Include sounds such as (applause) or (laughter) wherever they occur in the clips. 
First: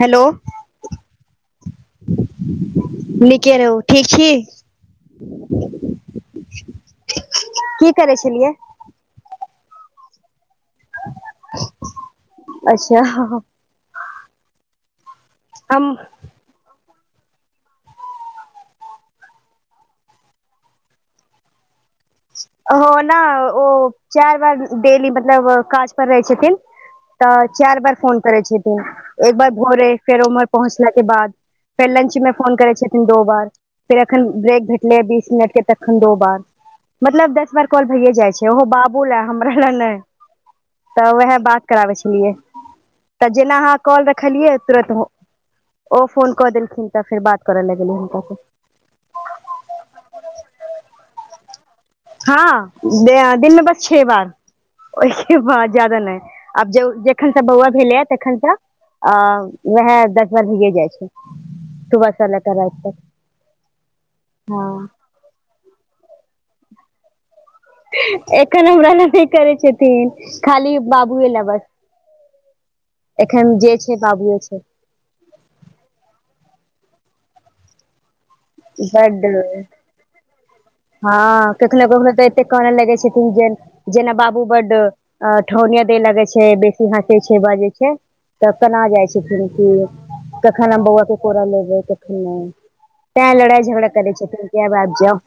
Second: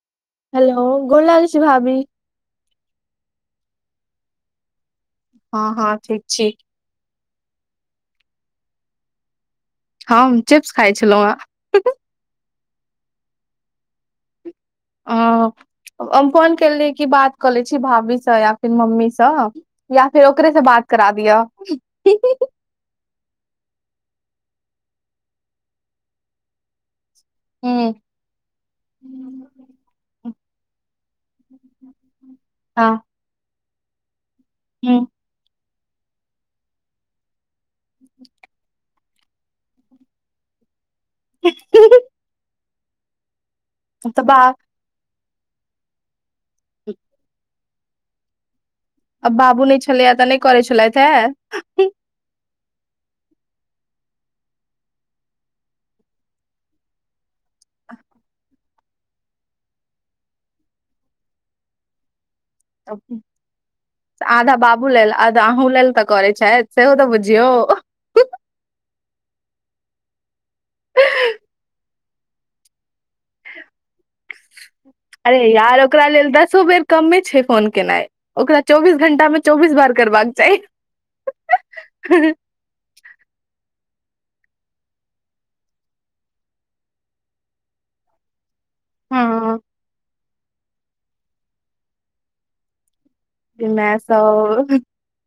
Hello- - hello, गोर लगे छि भाभी निके रहौ ठीक छी। हँ- हँ ठीक छि की करै छलियै हम चिप्स खाइ छलहुँ हें हुं हुं- - अच्छा हह ओ- - हम- - हम फोन केले कि बात कऽ ले छि, भाभीसँ या फिर मम्मीसँ या फिर ओकरे से बात करा द ही ही- - ओ न ओ चारि बार डेली मतलब काज पर रहै छथिन। तऽ चारि ह बार फोन करैत छथिन, एक बार भोरे फेर उम्हर पहुँचलाके बाद फेर लंच मे फोन करैत हँ छथिन दो बार, फेर एखन ब्रेक भेटलै ह बीस मिनट के तखन दो बार मतलब दस बार कॉल भैयए जाइ छै, ओहो बाबू लए हमरा लए नई तऽ उएह बात कराबै छलियै, तऽ जेना अहाँ कॉल तऽ बा रखलियै तुरत ओ फोन कऽ देलखिन तऽ फेर बात करऽ लगलै हुनकासँ आ बाबू नहि छलैया तऽ नेई करै छलैथे उहु। हँ, दि दिनमे बस छे बार ओहिके बाद ज्यादा नेई आब ज जखन स बौआ भेलै ह तखन स अ वएह दस बार भीए जाइ छै सुबह स ल (unintelligible) तऽ आधा बाबू हँ लैले अध। अहूँ लेल तऽ करै छैत सेहो तऽ बुझियौ। एखन हमरा ल नहि करै छथिन खाली बाबुए लए बस एखन जँ छै बाबुए छै। अरे यार ओकरा लेल दसो बेर कमे छै फोन केनाइ ओकरा चौबीस घंटा में चौबीस बार करबाक चाही। ह केखने केखनो तऽ एते काने लगे छथिन जँ जेना बाबू बड्ड अ ठौनिया दे लगे छै बेसी हसै छै बाजै छै। तऽ तना जाइ छै फेरो हँ कऽ कखन हम बौआ कऽ कोड़ा लेबै कखन नहि। तऽ लड़ाए झगड़ा मे करै छथिन कऽ सब आब आएब जाउ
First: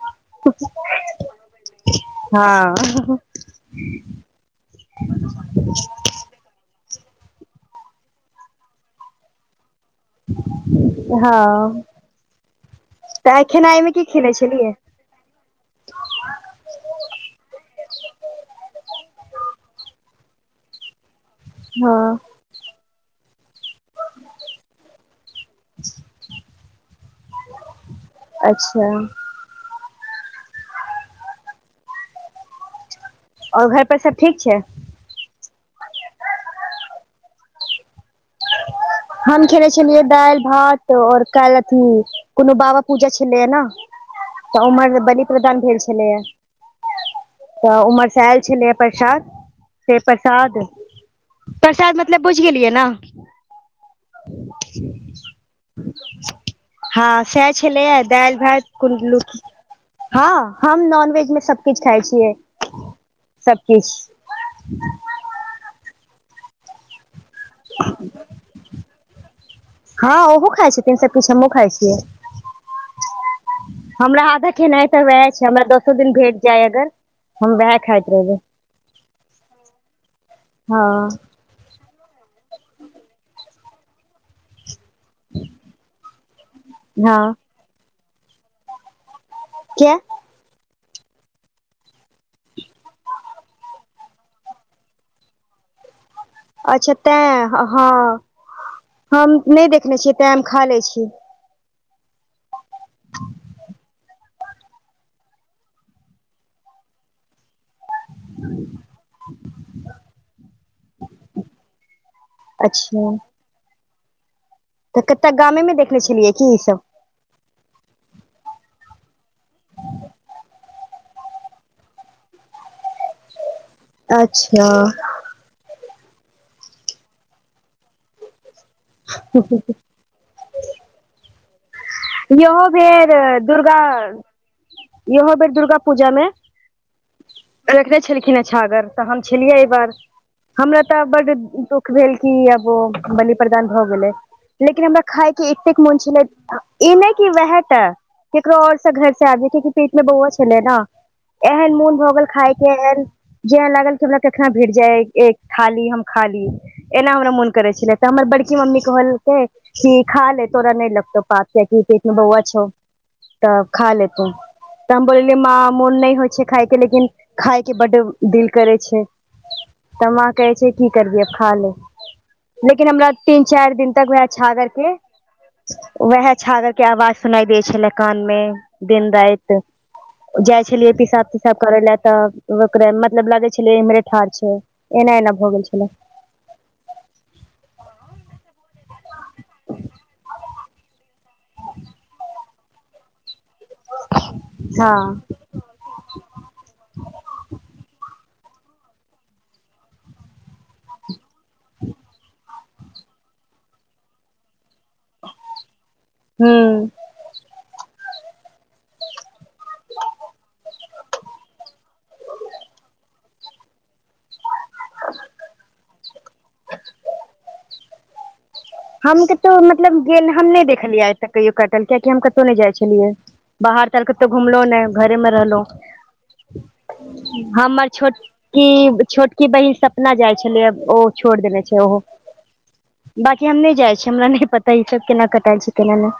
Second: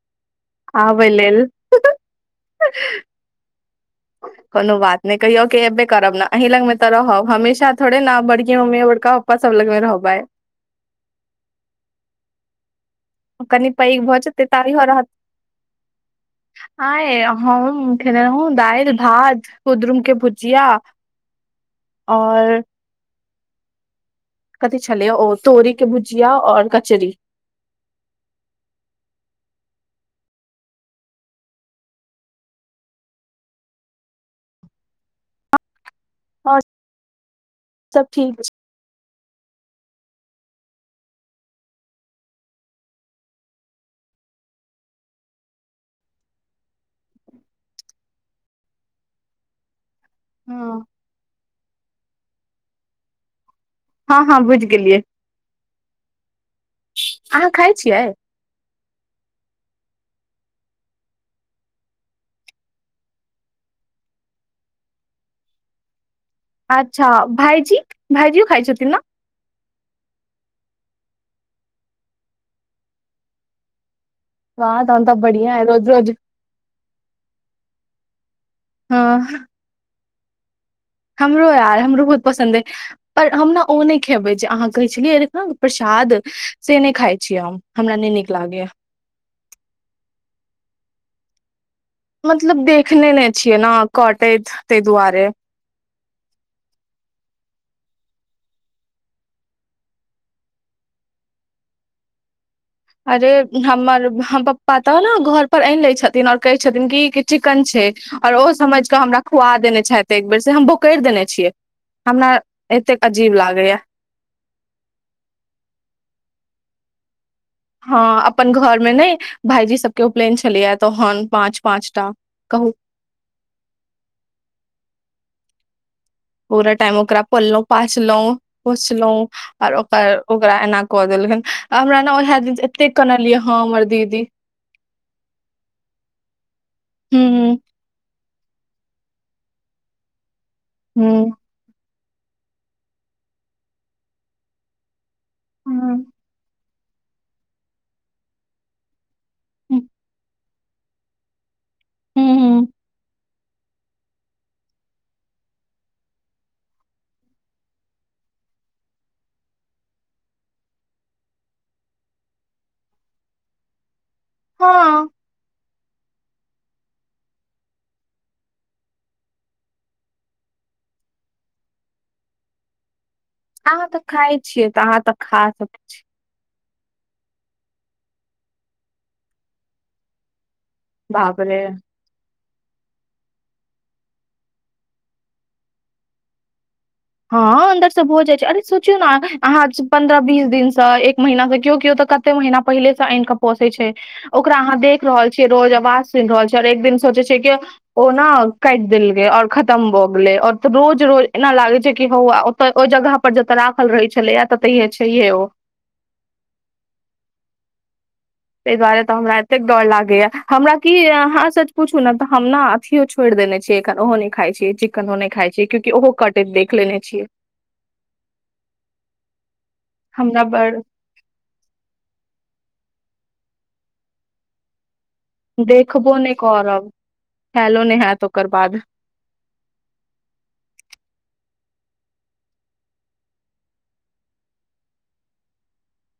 आबै लेल (unintelligible) ह ह-ह कुनू बात नहि कहियो कऽ एबे करब नहि। अही लग मे ते रहब हमेशा थोड़े नहि बड़की मम्मी बड़का पप्पा सब लग मे रहबे। ह तऽ आय कनि खेनाए मे पैघ कऽ भऽ खेनै जेतै छलियै? ताबे रहत (inaudible) आय हम खेने रहौ दाएल भात कुद्रुम कऽ भुजिया हँ और कथी छलै ओ तोरी कऽ भुजिया और कचरी। (unintelligible) अच्छा और घरपर सब ठीक छै? और (unintelligible) सब ठीक छ। हम खेने छलियै दाएल भात और काइल अथी। कोनो बाबा पूजा छलैए नहि तऽ उम्हर बलि प्रदान भेल छलैए। तऽ उम्हर सँ आएल छलै प्रसाद। सऽ प्रसाद हँ प्रसाद मतलब बुझ गेलियै नहि। हँ हँ बुझि गेलियै (unintelligible) ह अहाँ सएह खाइ छलैए छियै दाएल भात कुंडुलूकी ह हम नॉनवेज मे सब किछ खाय छियै। सबकिछ (unintelligible) अच्छा भाइजी भाइजीयो खाय छथिन नहि। ह ओहो खाइ छथिन सब किछ हमहुँ खाइ छियै। हमरा आधा वाह खेनाइ तऽ तहन वए छै बढ़िया है हमरा रोज दसो रोज दिन भेट जाइ अगर हम वएह खाइत रहबै। ह ह हमरो यार हमरो बहुत पसन्द यऽ पर हम नहि ओ नहि खेबै जँ अहाँ पुछलियै जखन प्रसाद सँ नहि खाय हँ छिये हम हमरा नहि नीक लागैये। किया? मतलब देखने नहि छियै नहि कटैत तऽ दुआरे अच्छा तऽ ह हम नहि देखने छियै तऽ हम खाए लऽ छी। अरे हमर हम प्पा तऽ नहि घर पर ऐइन लऽ छथिन और कहै छथिन कऽ चिकन छै। आर ओ समझ कऽ हमरा खुआ देने छैथ एक बेेर सँ हम बोकैर देने छियै। हमरा अच्छा एतेक अजीब लागै यऽ तऽ कते गामे मे देखने छलियै कऽ ई सब? ह अपन घरमे नय भाईजी सबके उपनयन छलैया तहन पाँच पाँच टा कहू, अच्छा पूरा टाइम ओकरा पोललों पाछलौ पोछलौ आर ओकर ओकरा एना कऽ, देल गेल अ हमरा ने ओएह दिन यहो एते भेर कनलियै हँ दुर्गा हमर दीदी यहो भेर दुर्गा पूजा मे हूँ रखने छलखिन आ छागर तऽ हम छलियै, एहि बार हमरा तऽ, हूँ बड दुख दुःख भेल कि आब ओ बलि प्रदान भऽ गेलै लेकिन हमरा खायके एतेक मोन हूँ छलै ई नहि कि वएह टा ककरो औरसँ घर से आब पेट मे बौआ छलै ने, एहन मोन भऽ, गेल हूँ खायके एहन जेना लागल की हमरा कखना भेट जाय एक खा ली हम खा ली। एना हमरा मोन करे छले तऽ, हमर बड़की मम्मी कहलकै कि खा ले तोरा नहि लगतौ। पात पेट मे बउआ छौ, तऽ खा ले तु त हम हँ बोल गे माँ मोन नय होइ छै, खायके लेकिन खायके बड्ड दिल करै छै। तऽ माँ कहै छै की करबिहीं खा ले लेकिन हमरा तीन चार अहाँ दिन तऽ तक वएह खाइ छागर छियै तऽ के, अहाँ तऽ खा सक वएह छागर के आवाज सुनाई दै छलै, कान में दिन राइत। जाइ छलियै पिसाब बाप तिसाब रे करै लए तऽ ओकरा मतलब लागै छलै इम्हरे ठाढ़ छै, एना एना भऽ गेल छलै। हँ अन्दर से भ जाइ छै, अरे सोचियौ ने अहाँ पन्द्रह बीस दिनसँ, महिना से केओ - केओ तऽ कते महीना पहिले से आइन के पोसे छै, ओकरा अहाँ हँ देख रहल छीय रोज आवाज सुनि रहल छीय, और एकदिन सोचे छैै, कि ओ ओ न काटि देल गेलै और खतम भऽ गेलै औरऽ रोज -रोज एना लागै छै, हौ आ ओतऽ ओहि जगह पर जतऽ राखल रहै छलैया ततहिये छहिये ओ। हँ ताहि दुआरे तऽ हमरा एतेक डर लागे या हमरा की ये अहाँ सच पूछू ने तऽ हम ना, अथियो छोड़ देने छियै, एखन ओहो न खाइ छी चिकनो नहि खाई छी, कियाकी ओहो कटैत देख लेने छियै। हम कतो मतलब गेल हमरा हम नहि बड़ देखलियै आय कहियो काटलके कि हम कतहु नहि जाय छलियै बाहर ताहर कतहु घुमलो ने। घरे मे देखबो नहि रहलहुं करब हैलो हमर नहि हैत ओकर छोटकी बाद छोटकी बहीन सपना जाइ छलै ओ छोड़ देने छै, ओहो - की हम नइ जाइ छीय हमरा नहि पता ई सब केना कटाय छै, केना नै।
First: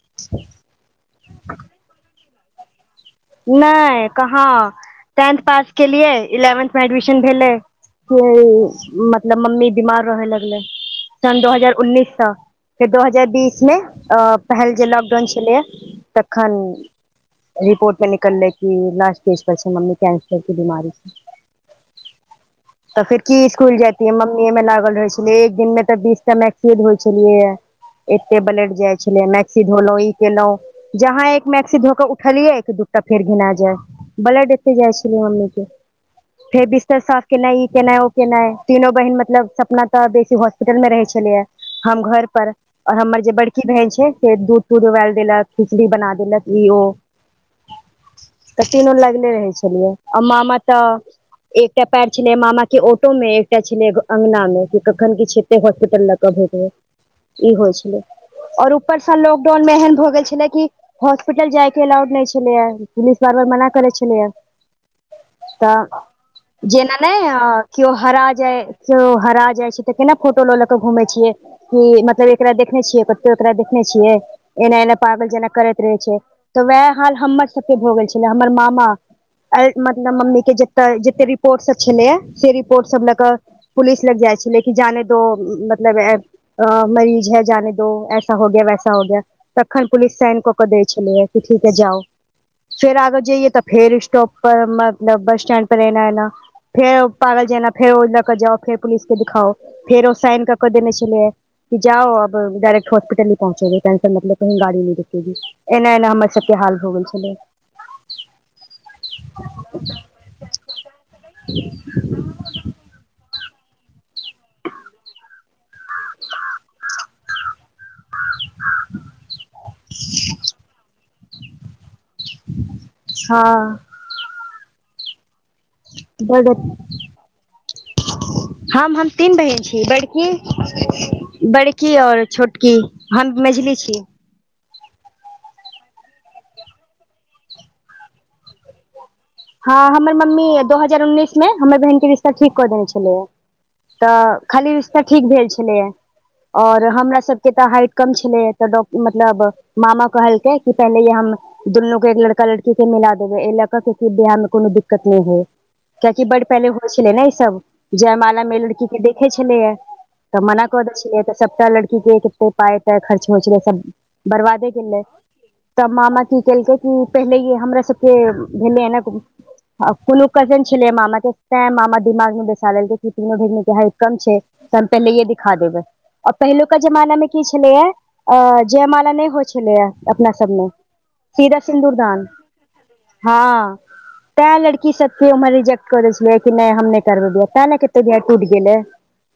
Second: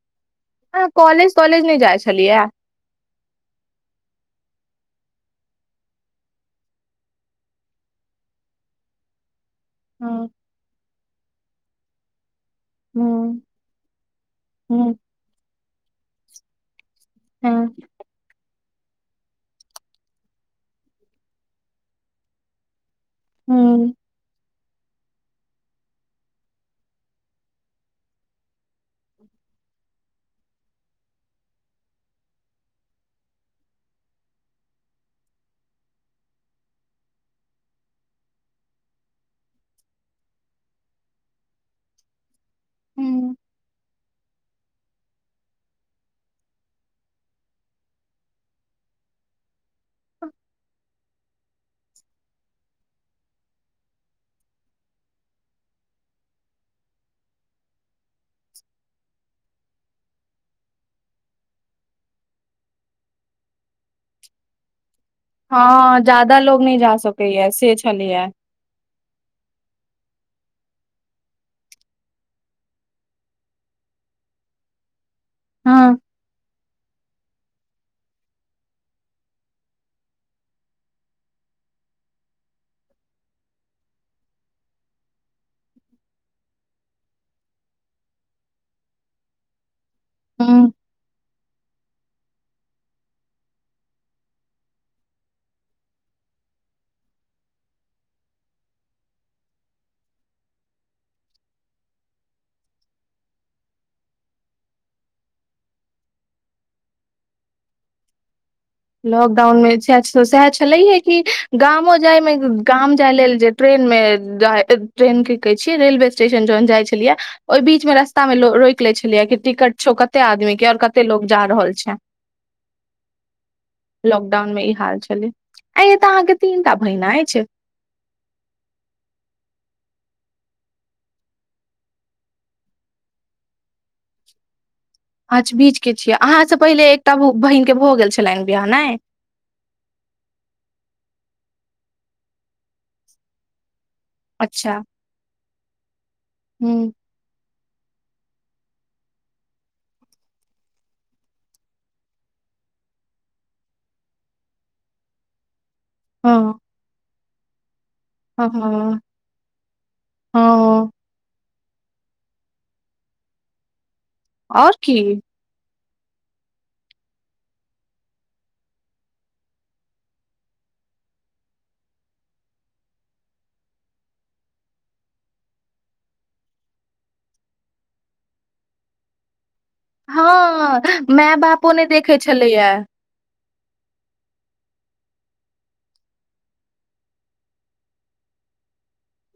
(inaudible) आँहा कॉलेज तॉलेज नहि जाइ छलियै। नय कहाँ टेंथ पास केलियै इलेवेन्थ मे एडमिशन भेलै। मतलब मम्मी बीमार रहे हँ लगलै सन दो हजार उन्नीस सँ। फेर दू हजार हँ बीस मे अ पहिल जे हँ लॉकडाउन छलैए, तखन हँ रिपोर्ट मे निकललै की लास्ट स्टेज पर छै, मम्मी कैंसर क बीमारी छै। तऽ फिर की इस्कूल हँ जाईत मम्मी अय में लागल रहै छलै एक दिन में तऽ, बीस टा मैक्सी धोइ छलिऐ ये। एते ब्लेड जाइ छलै मैक्सी धोलौं ई केलौं जहाँ एक मैक्सी धोके उठलियै दुःख तऽ, फेर घिना जाय बल्ड अते जाइ छलै, मम्मी के फेर बिस्तर साफ केनाइ ई, केनाइ ओ केनाइ तीनो बहिन मतलब सपना तऽ, बेसी होस्पी होटल मे रहै छलैय हम घर पर और हमर हँ जे बड़की बहिन छै से दूध-तूध उबाल देलक खिचड़ी बना देलक ई ओ तऽ तीनु लगले रहै छलियै आ मामा तऽ एकटा पैर छलै मामा के ऑटो में एकटा छलै गऽ अंगना में की कखन किछ हॉस्पिटल लके भेजबै ई होए छलै और ऊपरसँ लॉकडाउन मे एहन भऽ गेल छलै की हॉस्पिटल जाय के अलाउड नहि छल। छलेये पुलीस बार-बार मना कर छ छलेये तऽ हँ ज्यादा लोग जेना जा नहि सकैया से केओ हरा छलैया जाय कियो हरा जाइ छै तऽ केना फोटो लऽ ल के घूमेै छियै कि मतलब एकरा देखने छियै कतौ एकरा देखने छियै एना एना पागल जेना करैत रहै हँ छै तऽ वैह हाल हमर सबके भऽ गेल छलै हमर मामा अए मतलब मम्मी के जेत जते रिपोर्ट सब छैलेये। से रिपोर्ट सब ले कऽ पुलिस लग जाए छेलै कि जाने दो मतलब ए हऽ (inaudible) तखन पुलिस साइन कऽ कऽ हँ दैय छेलै कि ठीक है जाओ फेर आगा जइऐ तऽ फेर स्टॉप पर मतलब बस स्टैंड पर एना एना फेर ओ पागल जेना फेर ओ लकऽ जाऊ फेर पुलिस के दिखाउ फेर ओ साइन कऽ कऽ देने छेलै। जाओ अब डायरेक्ट हॉस्पिटले पहुंचोगे टेंशन मत लो कहीं गाड़ी नहि रोकेगी एना-एना हमर सब के हाल भ गेल छेलै। लॉक्डाउन मे सेहे सो सेहे छेलहै कि गामो जाय मे‌ ग- गाम जाय लेल जे ट्रेन मे जाय ट्रेन कि कहय छी रेलवे स्टेशन जहन जाय छलियै ओइबीच मे रस्ताह मे लो रोकि लेए छेलै कि टिकट छैउ कतै आदमी के आ कतै लोक जा रहल छै। ह लॉक्डाउन मे ई हाल छेलै ऐय तऽ अहा के बड तीन टा बहिन अइछ‌। हम हम तीन बहिन छी बड़की बड़की और छोटकी हम मझिली छी। अच्छ बीच के छी अहा स पहिले एकटा ओ बहिन के भो गेल छेलै न बियाह नै हऽ हमर मम्मी दो हजार उन्नीस मे हमर बहिन के रिश्ता ठीक क देने छेलै यै। तऽ खाली अच्छा रिश्ता ठीक भेल छेलैए और हूँ हमरा सब के तऽ हाइट कम छेलै य त डॉ मतलब मामा कहलकै कि पहिलेए हम दुन्नू के एक लड़का-लड़की के मिला देबय ए लेल कऽ के कि बियाह मे कोनो दिक्कत नै होय क्याकि हँ बडु पहिले होय छेलै न ई सब जयमाला हँ मे लड़की के देखे छेलियै त मना क हँ दै छेलै तऽ सबटा लड़की के कते पाई-ताई खर्च होय छेलै सब बरबादै आओर की गेलै त मामा की केलकै कि पहिलये हमरा सब के भेलै यऽ नऽ आब कोनो कजन छेलै मामा तै मामा दिमाग मे बैइसा लेलकइ कि तीनु भगिनी के हाइट कम छय। त हम पहिलै ये दिखा देबय आ पहिलुका जमाना मे की छेलै यै। अ जयमाला नै होय छेलै यै। ह मैए-बापो नै देखे छेलै यै। हा तैय लड़की सब के उमहर रिजेक्ट क दै छेलै कि नै हम नै करब बियाह तैय ने कते बियाह टूट गेलै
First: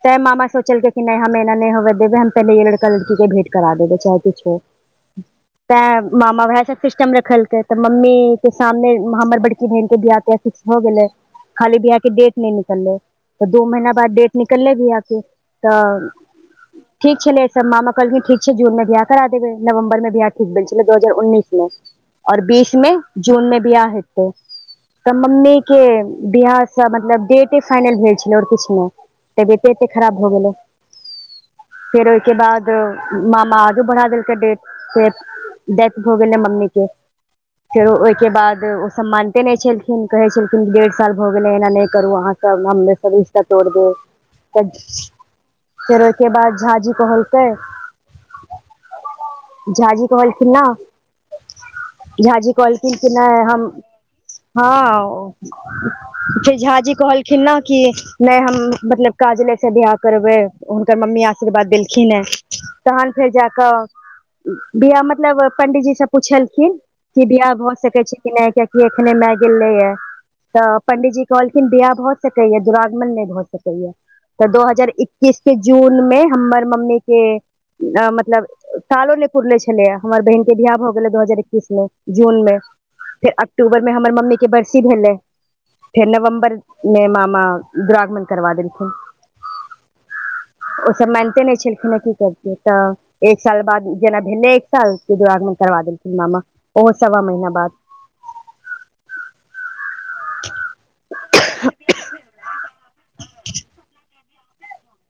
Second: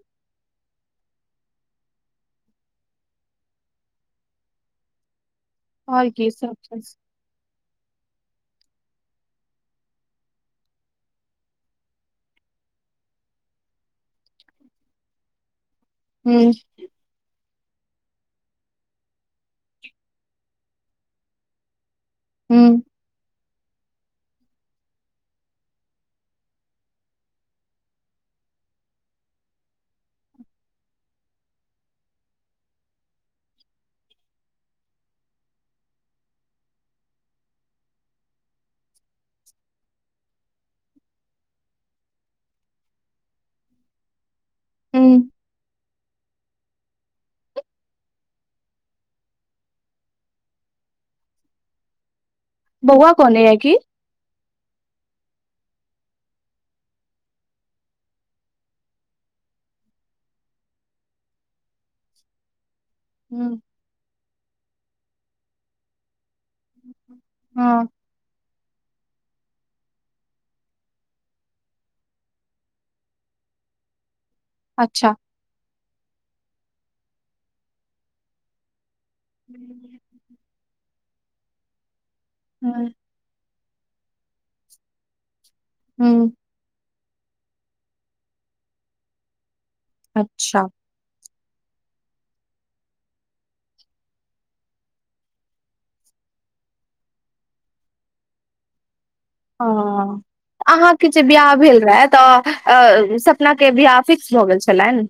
तैय मामा सोचलकै कि नै हम ऐना नै होब देबै हम पहिलै ये लड़का-लड़की के भेट करा देबै चाहे किछो हो। तैऽ आओर की मामा सब ओहे सऽ चीज। सिस्टम रखलकै त मम्मी त सामने हमर बड़की बहिन के बियाह-तियाह फिक्स भ गेलै खाली बियाह के डेट नै निकललै तऽ दू महिना बाद डेट निकललै बियाह के तऽ हूँ। ठीक छलै त मामा कहलखिन ठीक छै जून मे बियाह करा देबै, नवम्बर मे बियाह ठीक भेल छलै दो हजार उन्नीस मे। और हूँ बीस मे जून मे बियाह हेतै। त मम्मी के बियाह के त मतलब डेटे फाइनल भेल छेलै और किछ नै। तबियते खराब भ गेलै। फेर ओयके बाद मामा आगु बढ़ा देलकै डेट फेर। डेथ भ गेलै मम्मी के। फेरो ओयके बाद ओ सब मानते नै छेलखिन कहै छेलखिन कि डेढ़ साल भ गेलै ऐना नै करू अहाँ सब। रिश्ता तोड़ देबै त हूँ फेरो ओयके बाद झा जी कहलखिन त (inaudible) झा जी कहलखिन ना झाजी कहलखिन कि बौआ नै कने य हम, की हँ जे झा जी कहलखिन ना कि नै हम मतलब काजले से बियाह करबै हुनकर मम्मी आशीर्वाद देलखिन ने तहन फेर जा हूँ क बियाह मतलब पंडित जी से पुछलखिन कि बियाह भ हँ सकै छै कि नै कियाकि अखने माय गेलै ये। त पंडितजी कहलखिन बियाह भ सकैये दुरागमन नहि भ सकैये, त दो हजार अच्छा इक्कीस जून मे हमर मम्मी के मतलब सालो ने पुरले छलैये हमर बहिन के बियाह भ गेलै दू हजार एकैस मे जून मे। हूँ फेर अक्टूबर मे हमर मम्मी के बरसी भेलै फेर हूँ नवम्बर मे मामा दुरागमन करवा देलखिन। अच्छा। ओसभ मानिते नहि छलखिन हे की करतियै त एक साल बाद जेना भेलै एक साल के दुरागमन करबा देलखिन मामा ओहो सवा महीना बाद। हं, अहाँके जे बियाह भेल रहे त सपना के बियाह फिक्स फिक्स भ गेल छलैन।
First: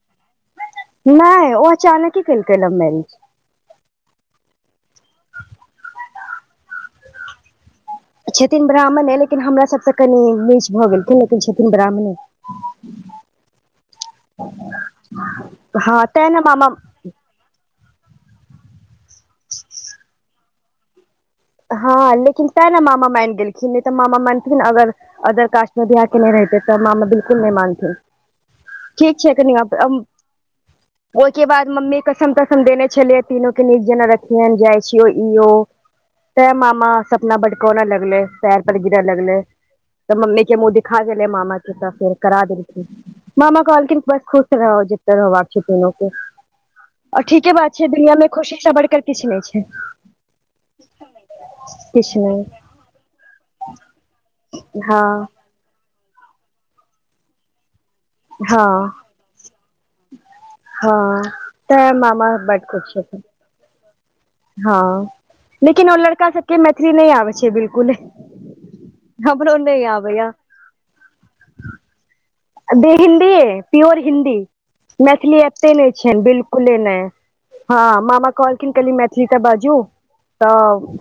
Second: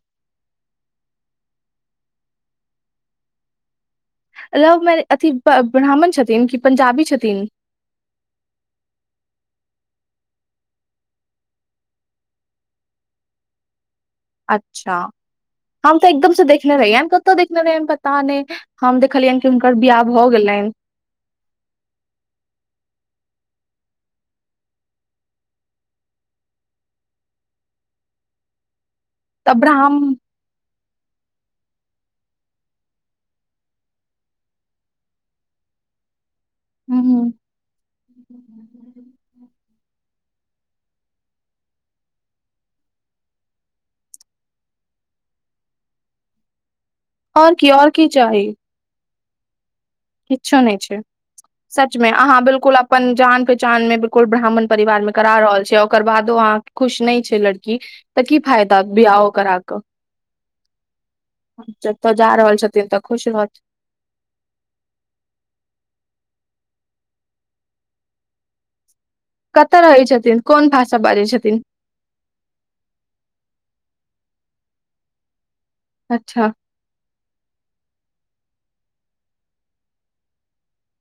ऩै ओ अचानके केलकै लव मैरिज। लव मैरेज, अथि ब्राह्मण छथिन कि पंजाबी छथिन। छथिन ब्राह्मणे लेकिन हमरा सभ सै कनि नीच भ गेलखिन लेकिन छथिन ब्राह्मणे। (inaudible) अच्छा, हँ हम त तें एकदम ने से मामा देखने रहियैन कतऽ देखने रहियैन पता नहि हम देखलियनि कि हुनकर बियाह भ गेलैन। हँ लेकिन तैं ने मामा मानि गेलखिन नहि त मामा मानथिन अगर अदर कास्ट मे बियाह केने रहते त मामा बिलकुल नहि मैनथिन। ठीक छै तऽ कनि ब्राह्म ओहिके बाद मम्मी कसम तसम देने छलियै तीनू के नीक जेना रखिहैन जाइ छियौ। तैं मामा हूँ सपना बड कानऽ लगलै पैर पर गिरऽ लगलै। तऽ मम्मी के मुँह दिखा गेलै मामा के त फेर करा देलथि। मामा कहलखिन बस खुश रहू जतऽ रहबाक छै दुनु के। और ठीके की बात छै और की दुनिया में खुशीसं बढ़िके किछु नहि छै। कि्छो नहि छै। सच में किछु अहाँ नहि बिलकुल अपन जान पहचान मे बिलकुल ब्राह्मण परिवार मे हँ करा रहल छियै ओकर बादो अहाँ खुश नहि छै लड़की त की हँ फायदा बियाह करा कऽ। हँ तऽ जतऽ जा मामा रहल छथिन त खुश रहथि। हं, लेकिन ओ लड़का सबके मैथिली नहि आबै छै बिलकुले। कता रहै छथिन? कोन भाषा बाजै छथिन? अ बी हिन्दीे, प्योर हिन्दी मैथिली ऐब तै नै छैन अच्छा बिल्कुले नै। हां मामा कहलखिन कनि मैथिली त बाजू त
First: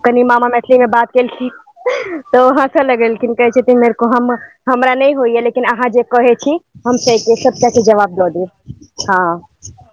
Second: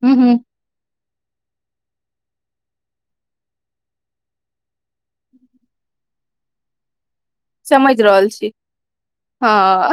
हूँ कनि हूँ मामा मैथ ली में बात केलखीन। त ओ हसा लगैलखिन कहै छथिन नै (unintelligible) हमरा नै होइया लेकिन अहाँ जे कहै छी हम (unintelligible) समझि जवाब रहल दऽ छी देब हां। हँ